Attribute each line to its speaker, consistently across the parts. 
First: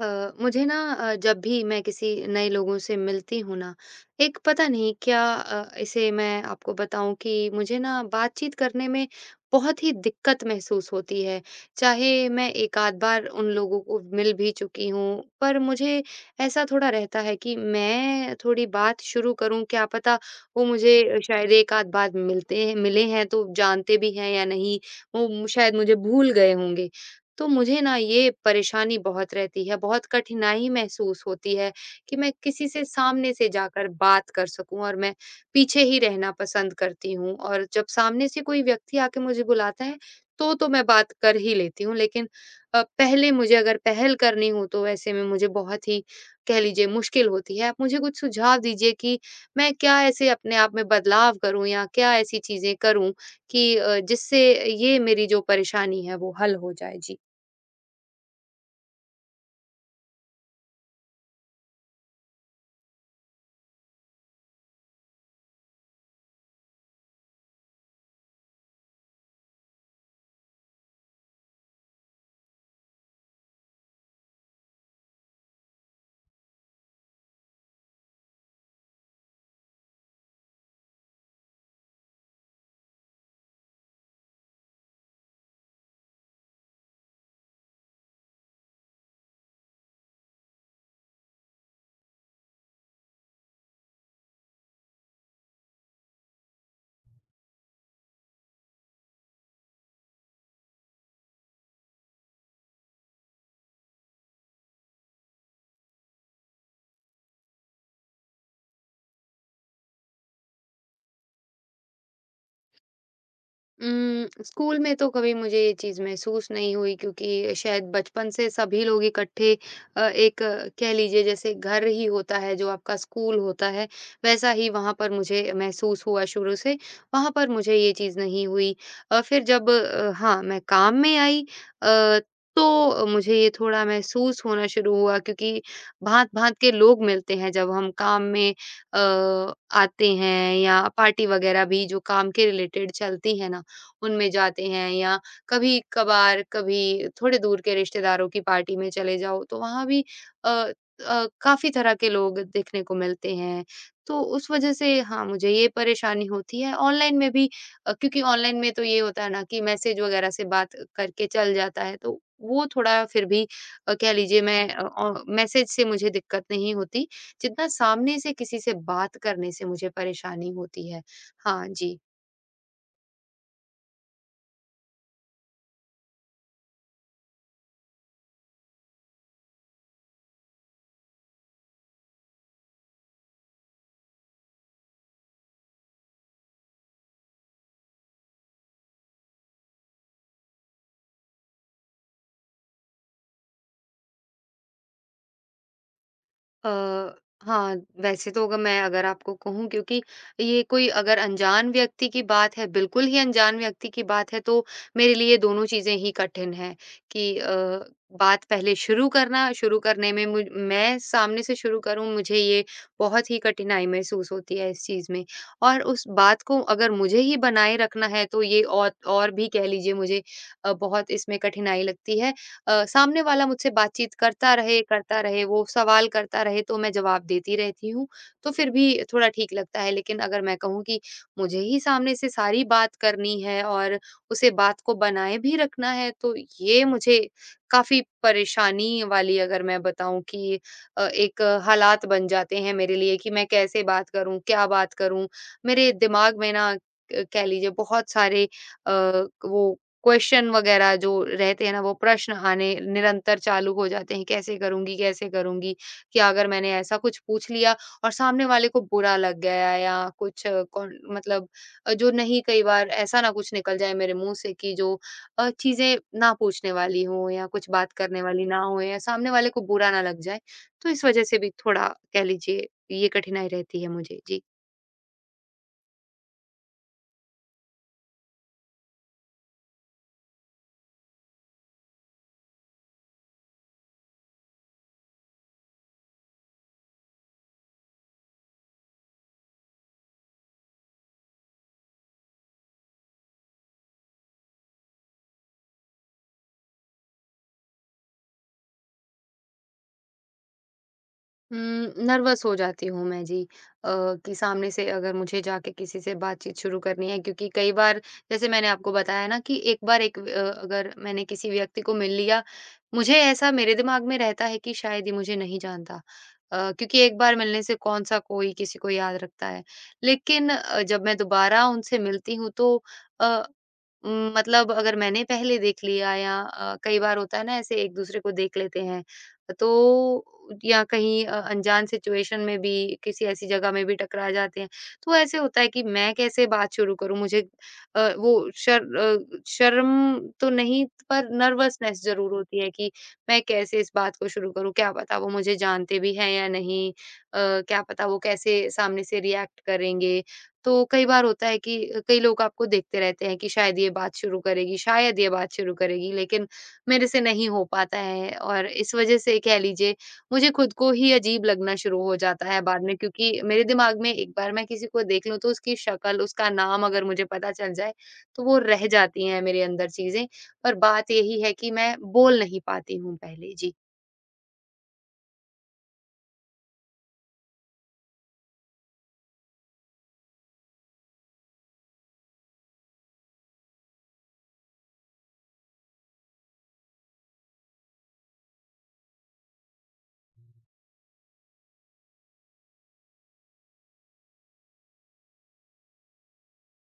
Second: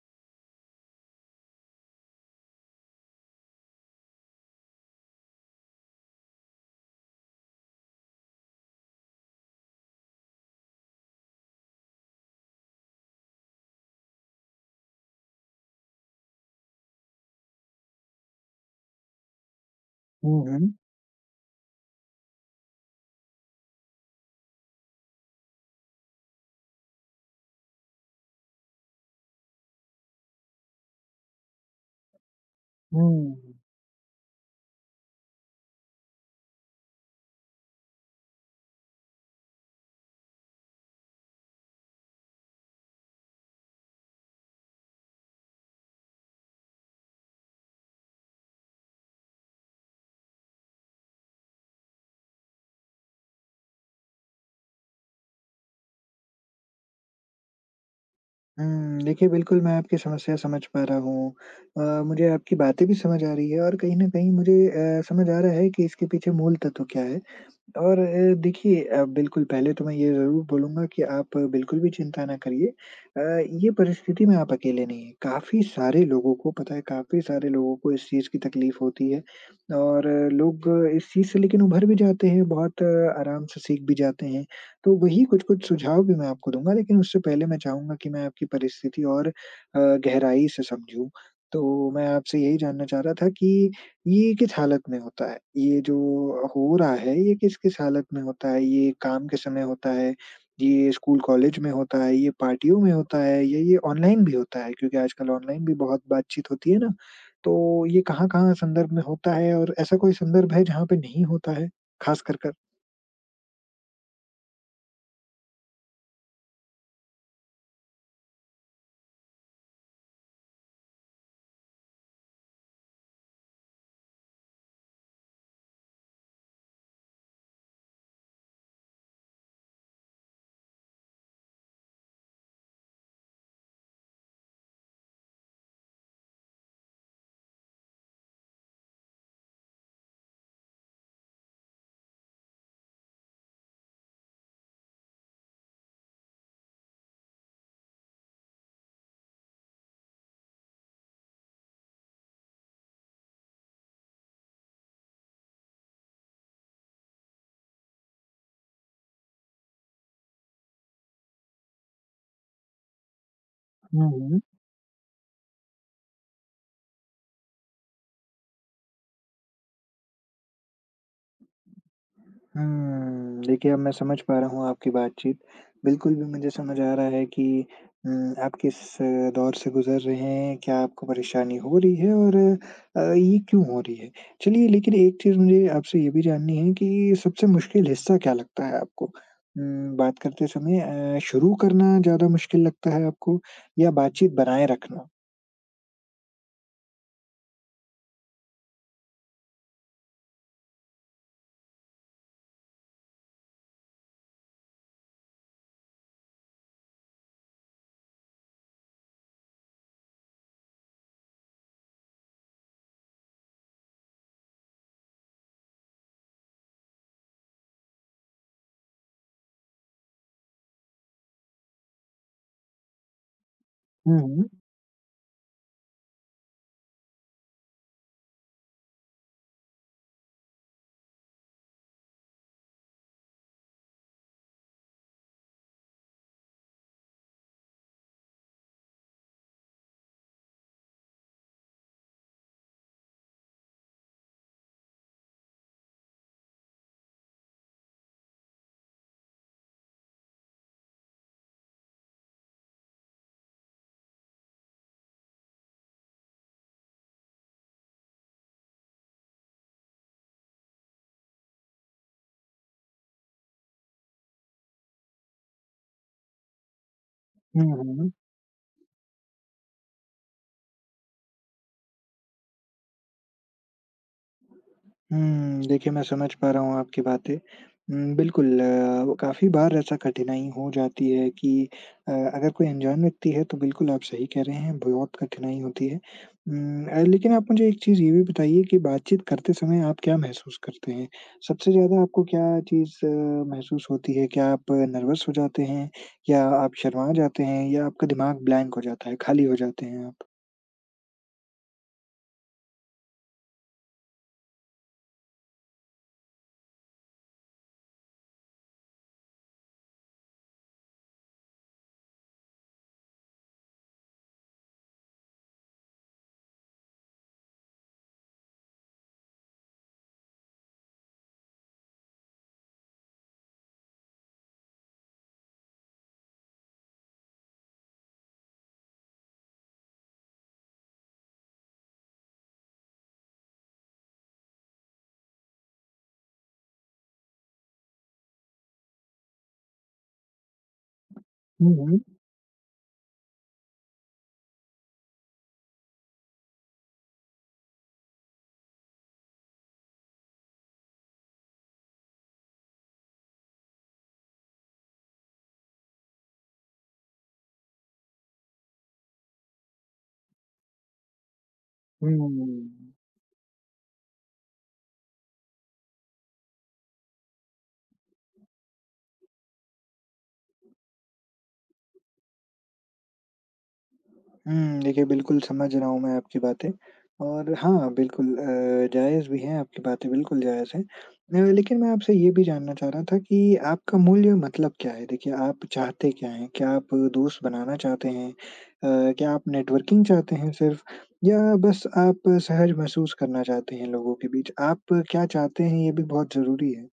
Speaker 1: अ, मुझे ना जब भी मैं किसी नए लोगों से मिलती हूँ ना, एक पता नहीं क्या, इसे मैं आपको बताऊं कि मुझे ना बातचीत करने में बहुत ही दिक्कत महसूस होती है। चाहे मैं एक आध बार उन लोगों को मिल भी चुकी हूँ, पर मुझे ऐसा थोड़ा रहता है कि मैं थोड़ी बात शुरू करूं, क्या पता
Speaker 2: हुँ,
Speaker 1: वो
Speaker 2: हुँ।
Speaker 1: मुझे शायद एक आध बार मिलते हैं मिले हैं तो जानते भी हैं या नहीं, वो शायद मुझे भूल गए होंगे। तो मुझे ना ये परेशानी बहुत रहती है, बहुत कठिनाई महसूस होती है कि मैं किसी से सामने से
Speaker 2: हुँ।
Speaker 1: जाकर बात कर सकूँ, और मैं पीछे ही रहना पसंद करती हूँ। और जब सामने से कोई व्यक्ति आके मुझे बुलाता है, तो मैं बात कर ही लेती हूँ, लेकिन पहले मुझे अगर पहल करनी हो तो ऐसे में मुझे बहुत ही, कह लीजिए, मुश्किल होती है। आप मुझे कुछ सुझाव दीजिए कि मैं क्या ऐसे अपने आप में बदलाव करूँ या क्या ऐसी चीज़ें करूँ कि जिससे ये मेरी जो परेशानी है वो हल हो जाए? जी।
Speaker 2: देखिए बिल्कुल मैं आपकी समस्या समझ पा रहा हूँ। मुझे आपकी बातें भी समझ आ रही है और कहीं न कहीं मुझे समझ आ रहा है कि इसके पीछे मूल तत्व क्या है। और देखिए बिल्कुल पहले तो मैं ये ज़रूर बोलूँगा कि आप बिल्कुल भी चिंता ना करिए। ये परिस्थिति में आप अकेले नहीं हैं, काफ़ी सारे लोगों को पता है, काफ़ी सारे लोगों को इस चीज़ की तकलीफ़ होती है और लोग इस चीज़ से लेकिन उभर भी जाते हैं, बहुत आराम से सीख भी जाते हैं। तो वही कुछ-कुछ सुझाव भी मैं आपको दूँगा, लेकिन उससे पहले मैं चाहूँगा कि मैं आपकी परिस्थिति और गहराई से समझूँ। तो मैं आपसे यही जानना चाह रहा था कि ये किस हालत में होता है? ये जो हो रहा है, ये किस-किस हालत में होता है? ये काम के समय होता है? ये स्कूल कॉलेज में होता है? ये पार्टियों में होता है? या ये ऑनलाइन भी होता है? क्योंकि आजकल ऑनलाइन भी बहुत बातचीत होती है ना, तो ये कहाँ-कहाँ संदर्भ में होता है और ऐसा कोई संदर्भ है जहाँ पे नहीं होता है, खास कर
Speaker 1: स्कूल में तो कभी मुझे ये चीज़ महसूस नहीं हुई, क्योंकि शायद बचपन से सभी लोग इकट्ठे एक कह लीजिए जैसे घर ही होता है, जो आपका स्कूल होता है, वैसा ही वहाँ पर मुझे महसूस हुआ शुरू से। वहाँ पर मुझे ये चीज़ नहीं हुई। फिर जब हाँ, मैं काम में आई, अ, तो मुझे ये थोड़ा महसूस होना शुरू हुआ, क्योंकि भाँत-भाँत के लोग मिलते हैं जब हम काम में अ, आते हैं, या पार्टी वगैरह भी जो काम के रिलेटेड चलती है ना, उनमें जाते हैं, या कभी-कभार, कभी थोड़े दूर के रिश्तेदारों की पार्टी में चले जाओ, तो वहाँ भी अ काफ़ी तरह के लोग देखने को मिलते हैं। तो उस वज़ह से, हाँ, मुझे ये परेशानी होती है। ऑनलाइन में भी, क्योंकि ऑनलाइन में तो ये होता है ना कि मैसेज वग़ैरह से बात करके चल जाता है, तो वो थोड़ा फिर भी, कह लीजिए,
Speaker 2: कर?
Speaker 1: मैं, मैसेज से मुझे दिक्कत नहीं होती, जितना सामने से किसी से बात करने से मुझे परेशानी होती है। हाँ जी।
Speaker 2: देखिए अब मैं समझ पा रहा हूँ आपकी बातचीत। बिल्कुल भी मुझे समझ आ रहा है कि आप किस दौर से गुज़र रहे हैं, क्या आपको परेशानी हो रही है और ये क्यों हो रही है। चलिए लेकिन एक चीज़ मुझे आपसे ये भी जाननी है कि सबसे मुश्किल हिस्सा क्या लगता है आपको? बात करते समय शुरू करना ज़्यादा मुश्किल लगता है आपको या बातचीत बनाए रखना?
Speaker 1: अ, हाँ, वैसे तो, अगर मैं अगर आपको कहूँ, क्योंकि ये कोई अगर अनजान व्यक्ति की बात है, बिल्कुल ही अनजान व्यक्ति की बात है, तो मेरे लिए दोनों चीज़ें ही कठिन हैं कि, बात पहले शुरू करना, शुरू करने में, मुझ मैं सामने से शुरू करूँ, मुझे ये बहुत ही कठिनाई महसूस होती है इस चीज़ में। और उस बात को अगर मुझे ही बनाए रखना है, तो ये और भी, कह लीजिए, मुझे बहुत इसमें कठिनाई लगती है। सामने वाला मुझसे बातचीत
Speaker 2: हुँ, हुँ।
Speaker 1: करता रहे, वो सवाल करता रहे तो मैं जवाब देती रहती हूँ, तो फिर भी थोड़ा ठीक लगता है। लेकिन अगर मैं कहूँ कि मुझे ही सामने से सारी बात करनी है और उसे बात को बनाए भी रखना है, तो ये मुझे काफ़ी परेशानी वाली, अगर मैं बताऊँ कि, एक हालात बन जाते हैं मेरे लिए कि मैं कैसे बात करूँ, क्या बात करूँ? मेरे दिमाग में ना, क कह लीजिए, बहुत सारे अ, वो क्वेश्चन वगैरह जो रहते हैं ना, वो प्रश्न आने निरंतर चालू हो जाते हैं, कैसे करूँगी, कैसे करूँगी? कि अगर मैंने ऐसा कुछ पूछ लिया और सामने वाले को बुरा लग गया, या कुछ कौन मतलब, जो नहीं, कई बार ऐसा ना कुछ निकल जाए मेरे मुँह से कि जो चीज़ें ना पूछने वाली हों या
Speaker 2: हुँ,
Speaker 1: कुछ बात
Speaker 2: हुँ।
Speaker 1: करने वाली ना हो, या सामने वाले को बुरा ना लग जाए। तो इस वजह से भी थोड़ा, कह लीजिए, ये कठिनाई रहती है मुझे। जी।
Speaker 2: देखिए मैं समझ पा रहा हूँ आपकी बातें। बिल्कुल काफ़ी बार ऐसा कठिनाई हो जाती है कि अगर कोई अनजान व्यक्ति है तो बिल्कुल आप सही कह रहे हैं, बहुत कठिनाई होती है। लेकिन आप मुझे एक चीज़ ये भी बताइए कि बातचीत करते समय आप क्या महसूस करते हैं? सबसे ज़्यादा आपको क्या चीज़ महसूस होती है? क्या आप नर्वस हो जाते हैं? या आप शर्मा जाते हैं? या आपका दिमाग ब्लैंक हो जाता है, खाली हो जाते हैं आप?
Speaker 1: हुँ। नर्वस हो जाती हूँ मैं जी। कि सामने से अगर मुझे जाके किसी से बातचीत शुरू करनी है, क्योंकि कई बार, जैसे मैंने आपको बताया ना कि एक बार, एक अगर मैंने किसी व्यक्ति को मिल लिया, मुझे ऐसा मेरे दिमाग में रहता है कि शायद ये मुझे नहीं जानता। क्योंकि एक बार मिलने से कौन-सा कोई किसी को याद रखता है। लेकिन जब मैं दोबारा उनसे मिलती हूँ, तो, अ, मतलब अगर मैंने पहले देख लिया, या कई बार होता है ना ऐसे एक-दूसरे को देख लेते हैं। तो, या कहीं अनजान सिचुएशन में भी, किसी ऐसी जगह में भी टकरा जाते हैं। तो ऐसे होता है कि मैं कैसे बात शुरू करूँ? मुझे वो शर्म तो नहीं, पर
Speaker 2: हुँ,
Speaker 1: नर्वसनेस
Speaker 2: हुँ।
Speaker 1: ज़रूर होती है कि मैं कैसे इस बात को शुरू करूँ? क्या पता वो मुझे जानते भी हैं या नहीं? क्या पता वो कैसे सामने से रिएक्ट करेंगे? तो कई बार होता है कि कई लोग आपको देखते रहते हैं कि शायद ये बात शुरू करेगी, शायद ये बात शुरू करेगी, लेकिन मेरे से नहीं हो पाता है। और इस वजह से, कह लीजिए, मुझे खुद को ही अजीब लगना शुरू हो जाता है बाद
Speaker 2: हुँ।
Speaker 1: में, क्योंकि मेरे दिमाग में एक बार मैं किसी को देख लूं, तो उसकी शक्ल, उसका नाम अगर मुझे पता चल जाए, तो वो रह जाती हैं मेरे अंदर चीजें। पर बात यही है कि मैं बोल नहीं पाती हूँ पहले। जी।
Speaker 2: देखिए बिल्कुल समझ रहा हूँ मैं आपकी बातें और हाँ, बिल्कुल जायज़ भी हैं आपकी बातें, बिल्कुल जायज़ हैं। लेकिन मैं आपसे ये भी जानना चाह रहा था कि आपका मूल्य मतलब क्या है? देखिए आप चाहते क्या हैं? क्या आप दोस्त बनाना चाहते हैं? क्या आप नेटवर्किंग चाहते हैं सिर्फ़ या बस आप सहज महसूस करना चाहते हैं लोगों के बीच? आप क्या चाहते हैं ये भी बहुत ज़रूरी है।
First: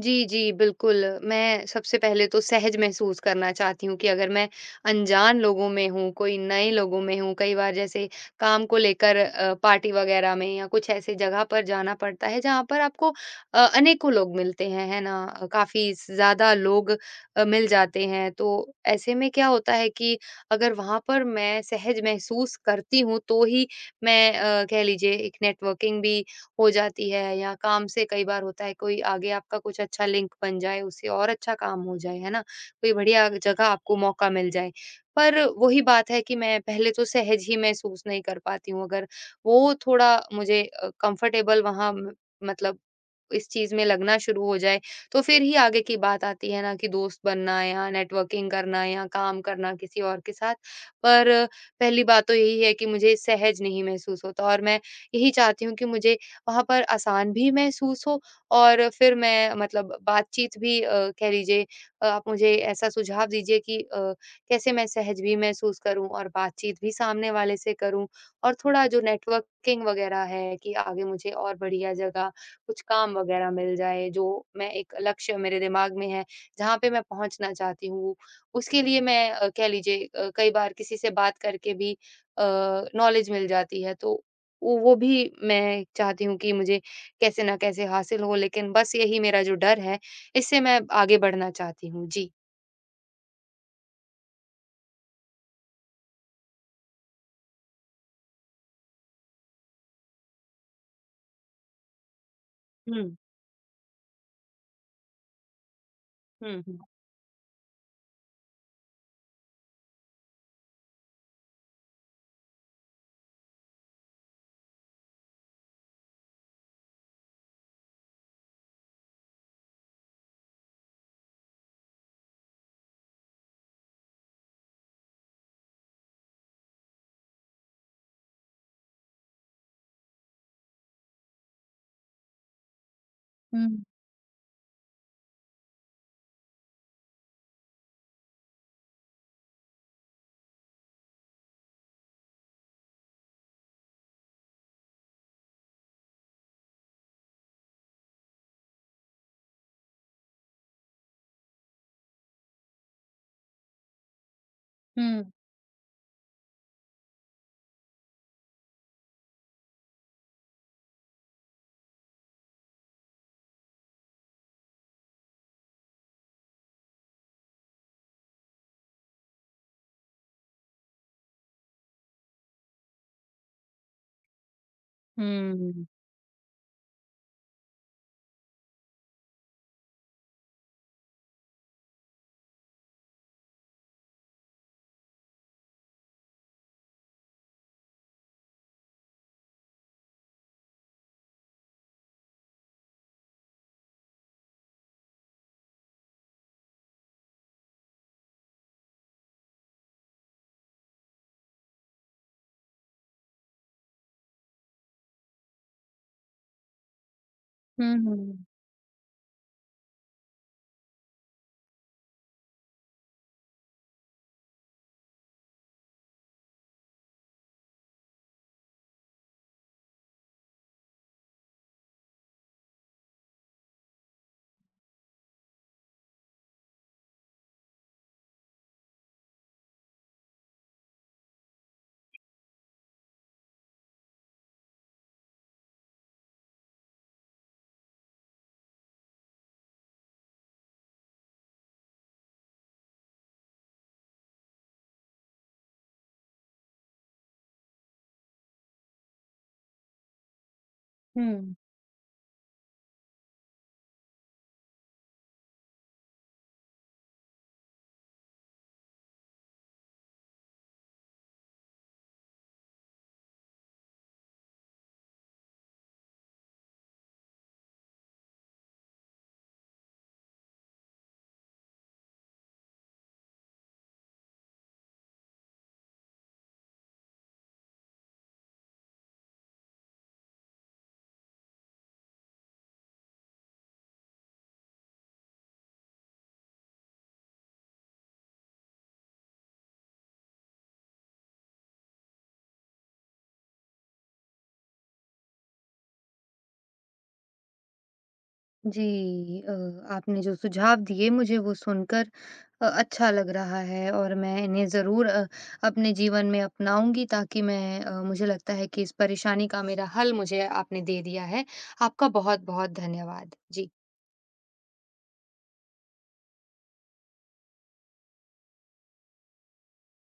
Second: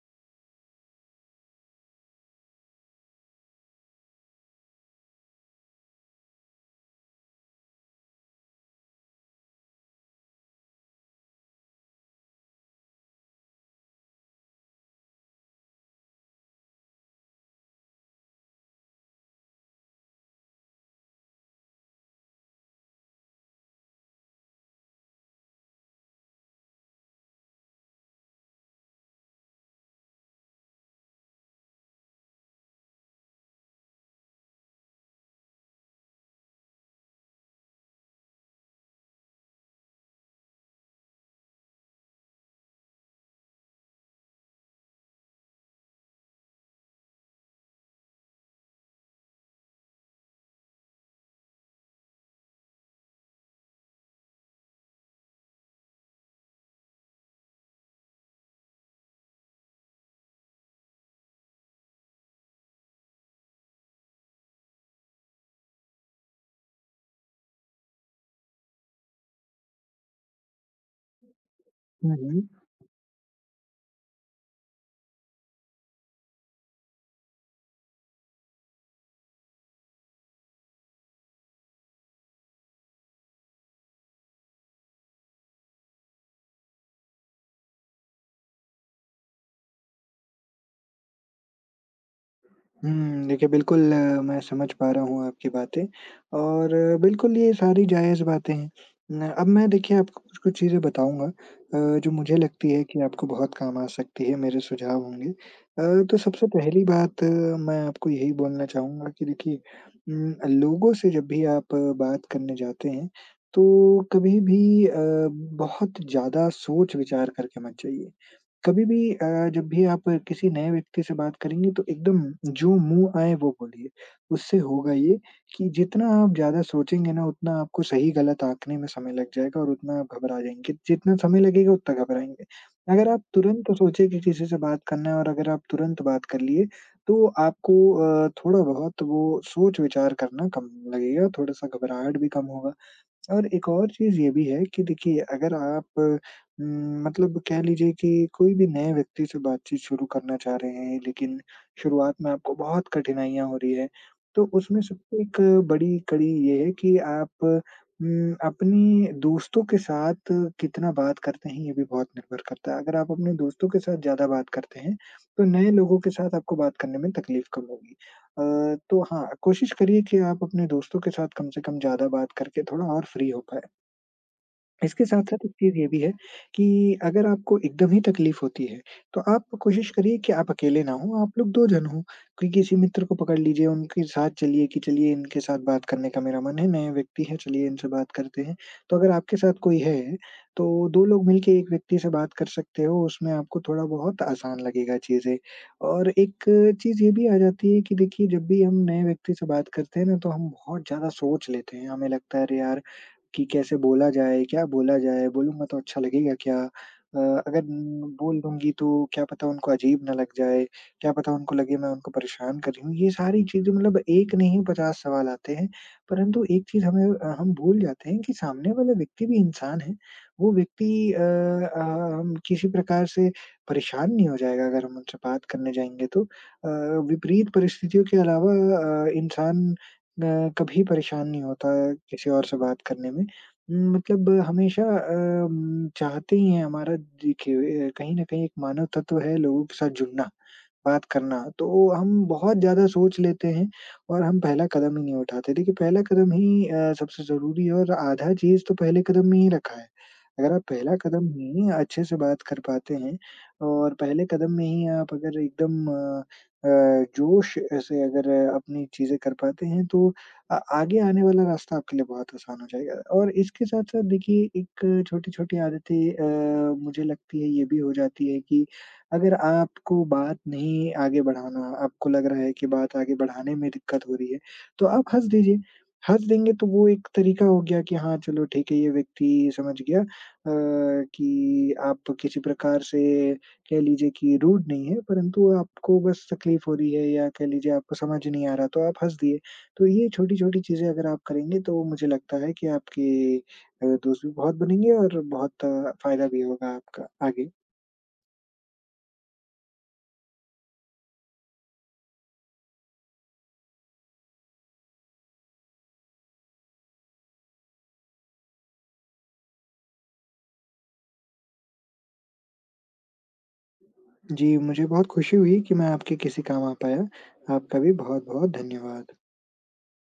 Speaker 1: जी, जी, बिल्कुल। मैं सबसे पहले तो सहज महसूस करना चाहती हूँ कि अगर मैं अनजान लोगों में हूँ, कोई नए लोगों में हूँ, कई बार जैसे काम को लेकर पार्टी वगैरह में या कुछ ऐसी जगह पर जाना पड़ता है, जहाँ पर आपको अनेकों लोग मिलते हैं, है ना? काफ़ी ज़्यादा लोग मिल जाते हैं, तो ऐसे में क्या होता है कि अगर वहाँ पर मैं सहज महसूस करती हूँ, तो ही मैं, कह लीजिए, एक नेटवर्किंग भी हो जाती है, या काम से कई बार होता है कोई आगे आपका कुछ अच्छा लिंक बन जाए, उससे और अच्छा काम हो जाए, है ना? कोई बढ़िया जगह आपको मौका मिल जाए। पर वही बात है कि मैं पहले तो सहज ही महसूस नहीं कर पाती हूँ, अगर वो थोड़ा मुझे कंफर्टेबल वहाँ, म मतलब इस चीज़ में लगना शुरू हो जाए, तो फिर ही आगे की बात आती है ना कि दोस्त बनना, या नेटवर्किंग करना, या काम करना किसी और के साथ। पर पहली बात तो यही है कि मुझे सहज नहीं महसूस होता, और मैं यही चाहती हूँ कि मुझे वहाँ पर आसान भी महसूस हो, और फिर मैं मतलब बातचीत भी, कह लीजिए, आप मुझे ऐसा सुझाव दीजिए कि, कैसे मैं सहज भी महसूस करूँ और बातचीत भी सामने वाले से करूँ, और थोड़ा जो नेटवर्किंग वगैरह है कि आगे मुझे और बढ़िया
Speaker 2: हुँ,
Speaker 1: जगह
Speaker 2: हुँ।
Speaker 1: कुछ काम वगैरह मिल जाए, जो मैं एक लक्ष्य मेरे दिमाग में है, जहाँ पे मैं पहुँचना चाहती हूँ। उसके लिए मैं, कह लीजिए, कई बार किसी से बात करके भी अ, नॉलेज मिल जाती है, तो वो भी मैं चाहती हूँ कि मुझे कैसे न कैसे हासिल हो, लेकिन बस यही मेरा जो डर है, इससे मैं आगे बढ़ना चाहती हूँ। जी।
Speaker 2: देखिए बिल्कुल मैं समझ पा रहा हूँ आपकी बातें और बिल्कुल ये सारी जायज़ बातें हैं। न अब मैं देखिए आपको कुछ-कुछ चीज़ें बताऊँगा जो मुझे लगती है कि
Speaker 1: हुँ।
Speaker 2: आपको बहुत काम आ सकती है, मेरे सुझाव होंगे। तो सबसे
Speaker 1: हुँ, हुँ।
Speaker 2: पहली बात मैं आपको यही बोलना चाहूँगा कि देखिए उम, लोगों से जब भी आप बात करने जाते हैं, तो कभी भी बहुत ज़्यादा सोच-विचार करके मत जाइए। कभी भी जब भी आप किसी नए व्यक्ति से बात करेंगे तो एकदम जो मुँह आए वो बोलिए। उससे होगा ये कि जितना आप ज़्यादा सोचेंगे ना उतना आपको सही-गलत आँकने में समय लग जाएगा और उतना आप घबरा जाएँगे। जितना समय लगेगा उतना घबराएँगे। अगर आप
Speaker 1: हुँ,
Speaker 2: तुरंत सोचे कि किसी से बात करना है और अगर आप तुरंत बात कर लिए तो आपको थोड़ा बहुत वो सोच-विचार करना कम लगेगा, थोड़ा-सा घबराहट भी कम होगा। और एक और चीज़ ये भी है कि देखिए अगर आप मतलब कह लीजिए कि कोई भी नए व्यक्ति से बातचीत शुरू करना चाह रहे हैं, लेकिन शुरुआत में आपको बहुत कठिनाइयाँ हो रही है, तो उसमें सबसे
Speaker 1: हुँ,
Speaker 2: एक बड़ी कड़ी ये है कि आप अपनी दोस्तों के साथ कितना बात करते हैं, ये भी बहुत निर्भर करता है। अगर आप अपने दोस्तों के साथ ज़्यादा बात करते हैं, तो नए लोगों के साथ आपको बात करने में तकलीफ कम होगी। अ, तो हाँ, कोशिश करिए कि आप अपने दोस्तों के साथ कम से कम ज़्यादा बात करके थोड़ा और फ्री हो पाएँ। इसके साथ-साथ एक चीज़
Speaker 1: हुँ,
Speaker 2: ये भी है कि अगर आपको एकदम ही तकलीफ़ होती है, तो आप कोशिश करिए कि आप अकेले ना हों, आप लोग 2 जन हों। कोई किसी मित्र को पकड़ लीजिए, उनके साथ चलिए कि चलिए इनके साथ बात करने का मेरा मन है, नए व्यक्ति है, चलिए इनसे बात करते हैं। तो अगर आपके साथ कोई है, तो 2 लोग मिल के 1 व्यक्ति से बात कर सकते हो, उसमें आपको थोड़ा बहुत आसान लगेगा चीज़ें। और एक चीज़ ये भी आ जाती है कि देखिए जब भी हम नए व्यक्ति से बात करते हैं ना, तो हम बहुत ज़्यादा सोच लेते हैं। हमें लगता है अरे यार! कि कैसे बोला जाए, क्या बोला जाए? बोलूँगा तो अच्छा लगेगा क्या? अ, अगर
Speaker 1: हुँ,
Speaker 2: बोल
Speaker 1: हुँ,
Speaker 2: दूँगी तो क्या पता उनको अजीब ना लग जाए, क्या पता उनको लगे मैं उनको परेशान कर रही हूँ। ये सारी चीज़ें मतलब एक नहीं 50 सवाल आते हैं, परंतु एक चीज़ हमें हम भूल जाते हैं कि सामने वाला व्यक्ति भी इंसान है। वो व्यक्ति हम किसी प्रकार से परेशान नहीं हो जाएगा अगर हम उनसे बात करने जाएँगे तो। विपरीत परिस्थितियों के अलावा इंसान कभी परेशान नहीं होता किसी और से बात करने में। मतलब हमेशा चाहते ही हैं हमारा देखिए कहीं न कहीं एक मानव तत्व है लोगों के साथ जुड़ना, बात करना, तो हम बहुत ज़्यादा सोच लेते हैं और हम पहला कदम ही नहीं उठाते। देखिए पहला कदम ही सबसे ज़रूरी है और आधा चीज़ तो पहले कदम में ही रखा है। अगर आप पहला कदम
Speaker 1: हुँ।
Speaker 2: ही अच्छे से बात कर पाते हैं और पहले कदम में ही आप अगर एकदम अ, जोश से अगर अपनी चीज़ें कर पाते हैं तो आगे आने वाला रास्ता आपके लिए बहुत आसान हो जाएगा और इसके साथ-साथ देखिए एक छोटी-छोटी आदतें मुझे लगती है ये भी हो जाती है कि अगर आपको बात नहीं आगे बढ़ाना, आपको लग रहा है कि बात आगे बढ़ाने में दिक्कत हो रही है, तो आप हँस दीजिए। हँस देंगे तो वो एक तरीका हो गया कि हाँ, चलो ठीक है ये व्यक्ति समझ गया कि आप किसी प्रकार से कह लीजिए कि रूड नहीं है परंतु आपको बस तकलीफ हो रही है या कह लीजिए आपको समझ नहीं आ रहा तो आप हँस दिए। तो ये छोटी-छोटी चीज़ें अगर आप करेंगे तो मुझे लगता है कि आपके दोस्त भी बहुत बनेंगे और बहुत फ़ायदा भी होगा आपका आगे।
Speaker 1: जी, आपने जो सुझाव दिए मुझे वो सुनकर अच्छा लग रहा है, और मैं इन्हें ज़रूर अपने जीवन में अपनाऊंगी, ताकि मैं, मुझे लगता है कि इस परेशानी का मेरा हल मुझे आपने दे दिया है। आपका बहुत-बहुत धन्यवाद। जी।
Speaker 2: जी, मुझे बहुत खुशी हुई कि मैं आपके किसी काम आ पाया। आपका भी बहुत-बहुत धन्यवाद।